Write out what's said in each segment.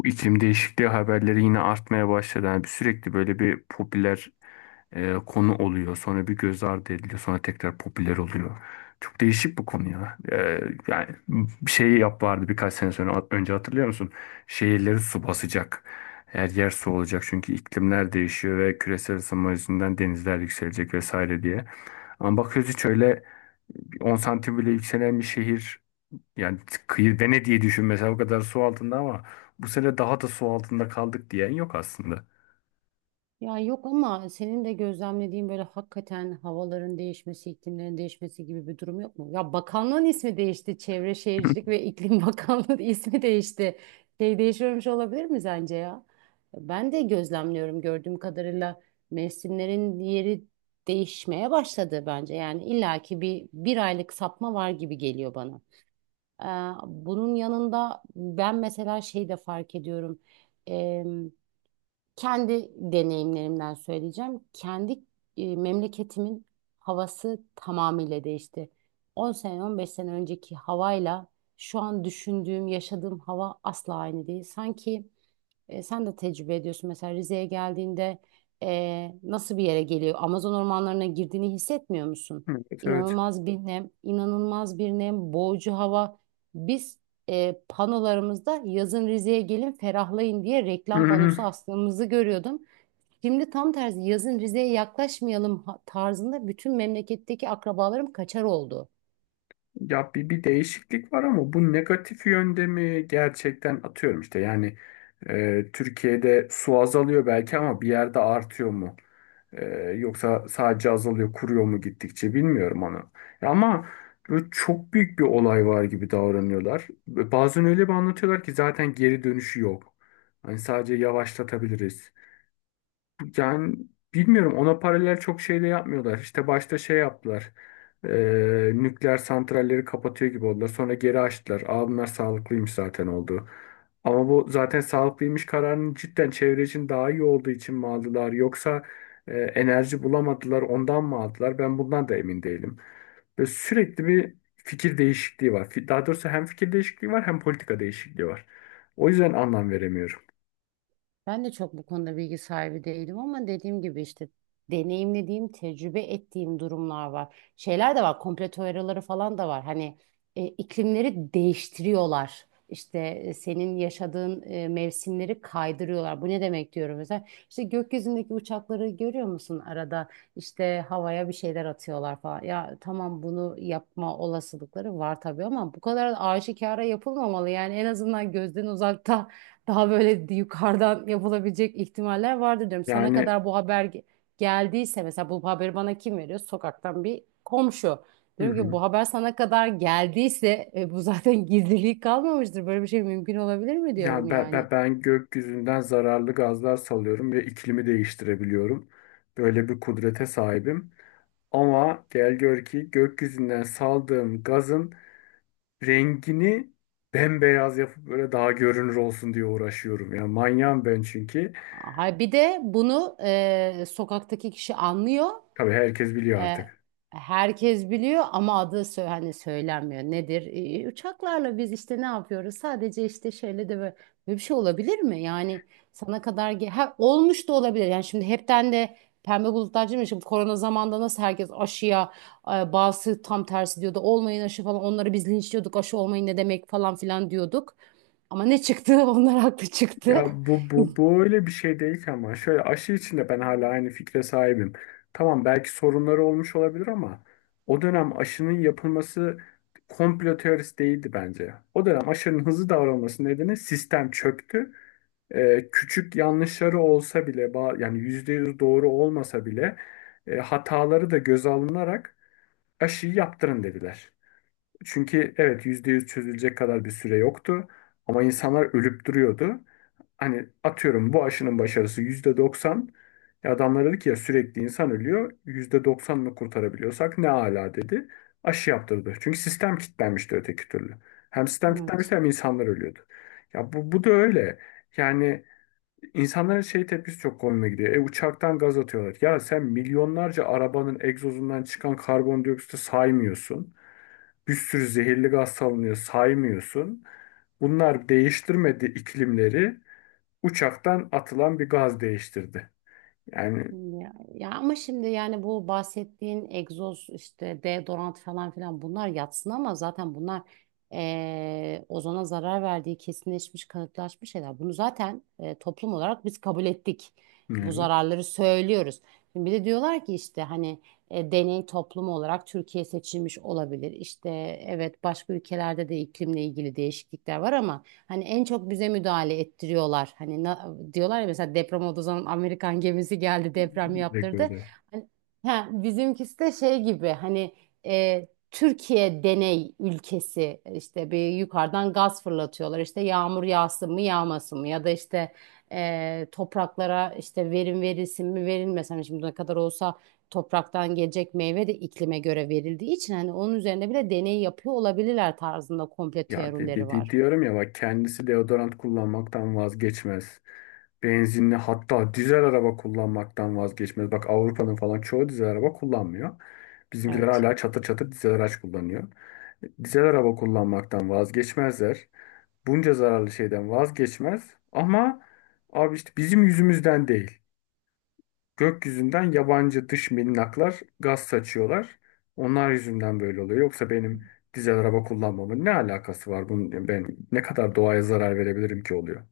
Bu iklim değişikliği haberleri yine artmaya başladı. Sürekli böyle bir popüler konu oluyor. Sonra bir göz ardı ediliyor. Sonra tekrar popüler oluyor. Çok değişik bu konu ya. Yani bir şey yap vardı birkaç sene sonra önce hatırlıyor musun? Şehirleri su basacak. Her yer su olacak çünkü iklimler değişiyor ve küresel ısınma yüzünden denizler yükselecek vesaire diye. Ama bakıyoruz hiç öyle 10 santim bile yükselen bir şehir yani kıyı Venedik'i diye düşün mesela o kadar su altında ama bu sene daha da su altında kaldık diyen yok aslında. Ya yok ama senin de gözlemlediğin böyle hakikaten havaların değişmesi, iklimlerin değişmesi gibi bir durum yok mu? Ya bakanlığın ismi değişti. Çevre Şehircilik ve İklim Bakanlığı ismi değişti. Şey değişiyormuş olabilir mi sence ya? Ben de gözlemliyorum, gördüğüm kadarıyla mevsimlerin yeri değişmeye başladı bence. Yani illaki bir aylık sapma var gibi geliyor bana. Ee, bunun yanında ben mesela şey de fark ediyorum. Kendi deneyimlerimden söyleyeceğim. Kendi memleketimin havası tamamıyla değişti. 10 sene, 15 sene önceki havayla şu an düşündüğüm, yaşadığım hava asla aynı değil. Sanki sen de tecrübe ediyorsun. Mesela Rize'ye geldiğinde nasıl bir yere geliyor? Amazon ormanlarına girdiğini hissetmiyor musun? Evet, evet. İnanılmaz bir nem, inanılmaz bir nem, boğucu hava. Biz panolarımızda yazın Rize'ye gelin ferahlayın diye reklam panosu astığımızı görüyordum. Şimdi tam tersi, yazın Rize'ye yaklaşmayalım tarzında, bütün memleketteki akrabalarım kaçar oldu. Ya bir değişiklik var ama bu negatif yönde mi gerçekten? Atıyorum işte Türkiye'de su azalıyor belki ama bir yerde artıyor mu? E, Yoksa sadece azalıyor, kuruyor mu gittikçe, bilmiyorum onu. Ya ama böyle çok büyük bir olay var gibi davranıyorlar. Ve bazen öyle bir anlatıyorlar ki zaten geri dönüşü yok. Hani sadece yavaşlatabiliriz. Yani bilmiyorum, ona paralel çok şey de yapmıyorlar. İşte başta şey yaptılar. Nükleer santralleri kapatıyor gibi oldular. Sonra geri açtılar. Aa, bunlar sağlıklıymış zaten oldu. Ama bu zaten sağlıklıymış kararının cidden çevre için daha iyi olduğu için mi aldılar? Yoksa enerji bulamadılar ondan mı aldılar? Ben bundan da emin değilim. Ve sürekli bir fikir değişikliği var. Daha doğrusu hem fikir değişikliği var hem politika değişikliği var. O yüzden anlam veremiyorum. Ben de çok bu konuda bilgi sahibi değilim ama dediğim gibi işte deneyimlediğim, tecrübe ettiğim durumlar var. Şeyler de var, komplo teorileri falan da var. Hani iklimleri değiştiriyorlar. İşte senin yaşadığın mevsimleri kaydırıyorlar. Bu ne demek diyorum mesela. İşte gökyüzündeki uçakları görüyor musun arada? İşte havaya bir şeyler atıyorlar falan. Ya tamam, bunu yapma olasılıkları var tabii ama bu kadar aşikara yapılmamalı. Yani en azından gözden uzakta, daha böyle yukarıdan yapılabilecek ihtimaller vardır diyorum. Sana Yani kadar bu haber geldiyse, mesela bu haberi bana kim veriyor? Sokaktan bir komşu. hı Diyorum ki hı. bu haber sana kadar geldiyse bu zaten gizliliği kalmamıştır. Böyle bir şey mümkün olabilir mi diyorum Ya ben, yani. ben, ben gökyüzünden zararlı gazlar salıyorum ve iklimi değiştirebiliyorum. Böyle bir kudrete sahibim. Ama gel gör ki gökyüzünden saldığım gazın rengini bembeyaz yapıp böyle daha görünür olsun diye uğraşıyorum. Ya manyağım ben çünkü. Hay bir de bunu sokaktaki kişi anlıyor. Tabii herkes biliyor E, artık. Herkes biliyor ama adı hani söylenmiyor. Nedir? Uçaklarla biz işte ne yapıyoruz? Sadece işte şöyle de böyle, böyle bir şey olabilir mi? Yani sana kadar olmuş da olabilir. Yani şimdi hepten de pembe bulutlar değil mi? Şimdi korona zamanında nasıl herkes aşıya bazısı tam tersi diyordu. Olmayın aşı falan. Onları biz linçliyorduk. Aşı olmayın ne demek falan filan diyorduk. Ama ne çıktı? Onlar haklı çıktı. Ya bu, bu, bu öyle bir şey değil ki, ama şöyle, aşı içinde ben hala aynı fikre sahibim. Tamam, belki sorunları olmuş olabilir ama o dönem aşının yapılması komplo teorisi değildi bence. O dönem aşının hızlı davranması nedeni sistem çöktü. Küçük yanlışları olsa bile yani %100 doğru olmasa bile hataları da göze alınarak aşıyı yaptırın dediler. Çünkü evet, %100 çözülecek kadar bir süre yoktu ama insanlar ölüp duruyordu. Hani atıyorum, bu aşının başarısı %90. E adamlar dedi ki ya sürekli insan ölüyor. %90'ını kurtarabiliyorsak ne ala dedi. Aşı yaptırdı. Çünkü sistem kilitlenmişti öteki türlü. Hem sistem Evet. kilitlenmişti hem insanlar ölüyordu. Ya bu da öyle. Yani insanların şey tepkisi çok komiğime gidiyor. E uçaktan gaz atıyorlar. Ya sen milyonlarca arabanın egzozundan çıkan karbondioksiti saymıyorsun. Bir sürü zehirli gaz salınıyor, saymıyorsun. Bunlar değiştirmedi iklimleri, uçaktan atılan bir gaz değiştirdi. Yani Ya ama şimdi yani bu bahsettiğin egzoz, işte deodorant falan filan, bunlar yatsın ama zaten bunlar ozona zarar verdiği kesinleşmiş, kanıtlaşmış şeyler. Bunu zaten toplum olarak biz kabul ettik. Bu evet, zararları söylüyoruz. Şimdi bir de diyorlar ki işte hani deney toplumu olarak Türkiye seçilmiş olabilir. İşte evet, başka ülkelerde de iklimle ilgili değişiklikler var ama hani en çok bize müdahale ettiriyorlar. Hani diyorlar ya, mesela deprem olduğu zaman Amerikan gemisi geldi, deprem yaptırdı. rekordu. Hani, ha, bizimkisi de şey gibi hani, Türkiye deney ülkesi, işte bir yukarıdan gaz fırlatıyorlar. İşte yağmur yağsın mı yağmasın mı, ya da işte topraklara işte verim verilsin mi verilmesin mi, şimdi ne kadar olsa topraktan gelecek meyve de iklime göre verildiği için, hani onun üzerine bile deney yapıyor olabilirler tarzında komple teorileri var. Diyorum ya, bak, kendisi deodorant kullanmaktan vazgeçmez. Benzinli, hatta dizel araba kullanmaktan vazgeçmez. Bak Avrupa'nın falan çoğu dizel araba kullanmıyor. Bizimkiler Evet. hala çatır çatır dizel araç kullanıyor. Dizel araba kullanmaktan vazgeçmezler. Bunca zararlı şeyden vazgeçmez ama abi işte bizim yüzümüzden değil. Gökyüzünden yabancı dış minnaklar gaz saçıyorlar. Onlar yüzünden böyle oluyor. Yoksa benim dizel araba kullanmamın ne alakası var bunun? Ben ne kadar doğaya zarar verebilirim ki oluyor?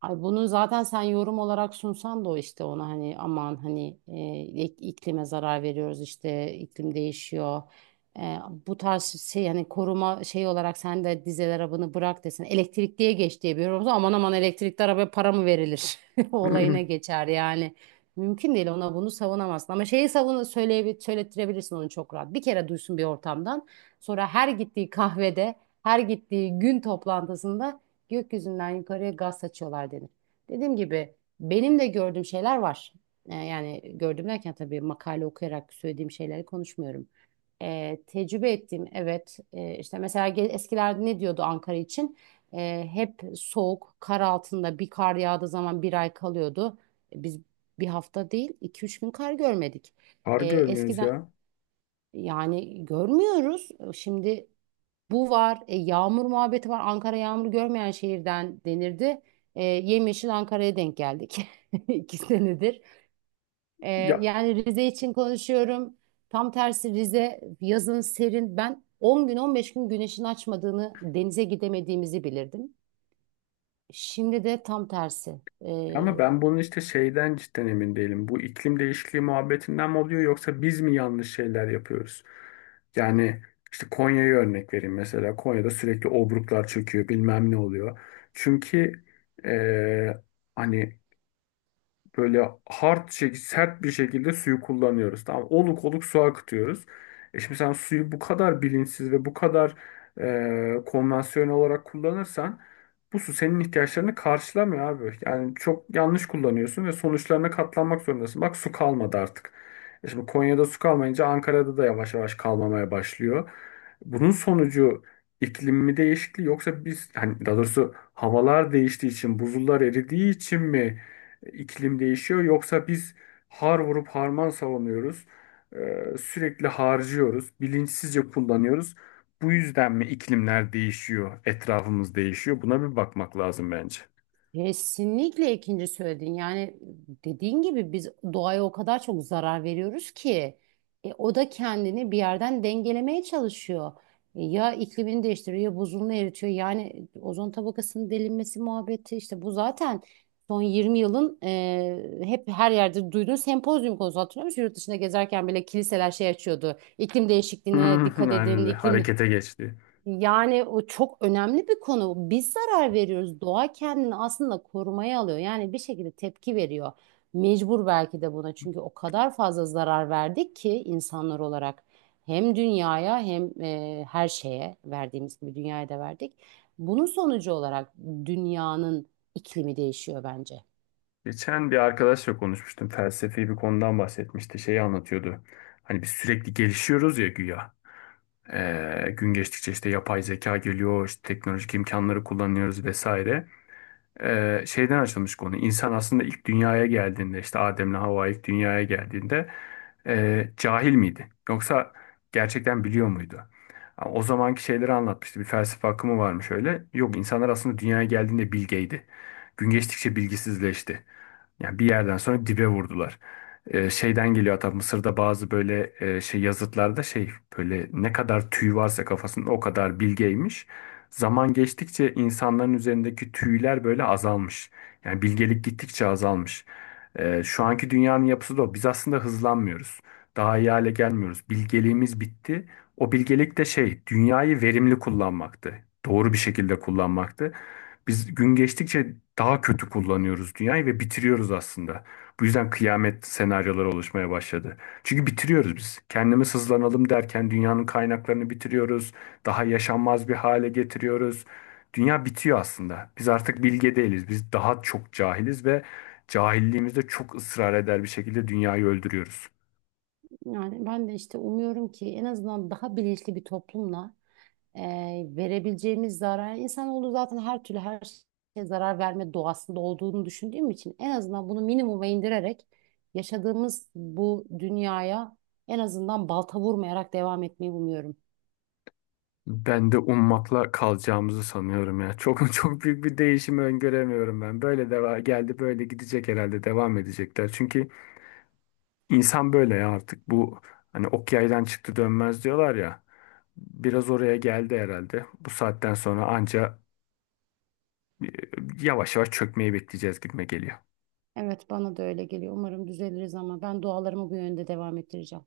Ay bunu zaten sen yorum olarak sunsan da, o işte ona hani aman, hani iklime zarar veriyoruz, işte iklim değişiyor. E, bu tarz şey, hani koruma şey olarak sen de dizel arabanı bırak desin, elektrikliye geç diye bir yorum olsa, aman aman elektrikli arabaya para mı verilir? Olayına geçer yani. Mümkün değil, ona bunu savunamazsın. Ama şeyi savun, söyleye söylettirebilirsin onu çok rahat. Bir kere duysun bir ortamdan. Sonra her gittiği kahvede, her gittiği gün toplantısında gökyüzünden yukarıya gaz saçıyorlar denir. Dediğim gibi, benim de gördüğüm şeyler var. Yani gördüm derken, tabii makale okuyarak söylediğim şeyleri konuşmuyorum. Tecrübe ettiğim, evet, işte mesela eskilerde ne diyordu Ankara için? Hep soğuk, kar altında, bir kar yağdığı zaman bir ay kalıyordu. Biz bir hafta değil, 2-3 gün kar görmedik. Kar görmüyoruz Eskiden, ya. yani görmüyoruz şimdi, bu var. Yağmur muhabbeti var. Ankara yağmur görmeyen şehirden denirdi. Yemyeşil Ankara'ya denk geldik. 2 senedir. E, Ya yani Rize için konuşuyorum. Tam tersi, Rize yazın serin. Ben 10 gün 15 gün güneşin açmadığını, denize gidemediğimizi bilirdim. Şimdi de tam tersi. E, ama ben bunun işte şeyden cidden emin değilim. Bu iklim değişikliği muhabbetinden mi oluyor, yoksa biz mi yanlış şeyler yapıyoruz? Yani işte Konya'yı örnek vereyim mesela. Konya'da sürekli obruklar çöküyor, bilmem ne oluyor. Çünkü eee, hani böyle sert bir şekilde suyu kullanıyoruz. Tamam, oluk oluk su akıtıyoruz. E şimdi sen suyu bu kadar bilinçsiz ve bu kadar konvansiyonel olarak kullanırsan bu su senin ihtiyaçlarını karşılamıyor abi. Yani çok yanlış kullanıyorsun ve sonuçlarına katlanmak zorundasın. Bak, su kalmadı artık. E şimdi Konya'da su kalmayınca Ankara'da da yavaş yavaş kalmamaya başlıyor. Bunun sonucu iklim mi değişikliği, yoksa biz, hani daha doğrusu havalar değiştiği için buzullar eridiği için mi iklim değişiyor? Yoksa biz har vurup harman savunuyoruz. Sürekli harcıyoruz. Bilinçsizce kullanıyoruz. Bu yüzden mi iklimler değişiyor, etrafımız değişiyor? Buna bir bakmak lazım bence. Kesinlikle ikinci söyledin. Yani dediğin gibi, biz doğaya o kadar çok zarar veriyoruz ki o da kendini bir yerden dengelemeye çalışıyor. Ya iklimini değiştiriyor ya buzulunu eritiyor. Yani ozon tabakasının delinmesi muhabbeti işte bu zaten son 20 yılın hep her yerde duyduğun sempozyum konusu, hatırlıyor musun? Yurt dışında gezerken bile kiliseler şey açıyordu: İklim değişikliğine dikkat Aynen edin, öyle. iklim, Harekete geçti. yani o çok önemli bir konu. Biz zarar veriyoruz. Doğa kendini aslında korumaya alıyor. Yani bir şekilde tepki veriyor. Mecbur belki de buna. Çünkü o kadar fazla zarar verdik ki insanlar olarak. Hem dünyaya hem her şeye verdiğimiz gibi dünyaya da verdik. Bunun sonucu olarak dünyanın iklimi değişiyor bence. Geçen bir arkadaşla konuşmuştum. Felsefi bir konudan bahsetmişti. Şeyi anlatıyordu. Hani biz sürekli gelişiyoruz ya güya. Gün geçtikçe işte yapay zeka geliyor, işte teknolojik imkanları kullanıyoruz vesaire. Şeyden açılmış konu. İnsan aslında ilk dünyaya geldiğinde, işte Adem'le Havva ilk dünyaya geldiğinde cahil miydi? Yoksa gerçekten biliyor muydu? Ama o zamanki şeyleri anlatmıştı. Bir felsefe akımı varmış öyle. Yok, insanlar aslında dünyaya geldiğinde bilgeydi. Gün geçtikçe bilgisizleşti. Yani bir yerden sonra dibe vurdular. Şeyden geliyor hatta, Mısır'da bazı böyle şey yazıtlarda şey, böyle ne kadar tüy varsa kafasında o kadar bilgeymiş. Zaman geçtikçe insanların üzerindeki tüyler böyle azalmış. Yani bilgelik gittikçe azalmış. Şu anki dünyanın yapısı da o. Biz aslında hızlanmıyoruz. Daha iyi hale gelmiyoruz. Bilgeliğimiz bitti. O bilgelik de şey, dünyayı verimli kullanmaktı. Doğru bir şekilde kullanmaktı. Biz gün geçtikçe daha kötü kullanıyoruz dünyayı ve bitiriyoruz aslında. Bu yüzden kıyamet senaryoları oluşmaya başladı. Çünkü bitiriyoruz biz. Kendimiz hızlanalım derken dünyanın kaynaklarını bitiriyoruz. Daha yaşanmaz bir hale getiriyoruz. Dünya bitiyor aslında. Biz artık bilge değiliz. Biz daha çok cahiliz ve cahilliğimizde çok ısrar eder bir şekilde dünyayı öldürüyoruz. Yani ben de işte umuyorum ki en azından daha bilinçli bir toplumla e, verebileceğimiz zarar, yani insanoğlu zaten her türlü her şeye zarar verme doğasında olduğunu düşündüğüm için, en azından bunu minimuma indirerek yaşadığımız bu dünyaya en azından balta vurmayarak devam etmeyi umuyorum. Ben de ummakla kalacağımızı sanıyorum ya. Çok çok büyük bir değişimi öngöremiyorum ben. Böyle deva geldi böyle gidecek, herhalde devam edecekler. Çünkü insan böyle ya, artık bu, hani ok yaydan çıktı dönmez diyorlar ya. Biraz oraya geldi herhalde. Bu saatten sonra anca e, yavaş yavaş çökmeyi bekleyeceğiz gibime geliyor. Evet, bana da öyle geliyor. Umarım düzeliriz ama ben dualarımı bu yönde devam ettireceğim.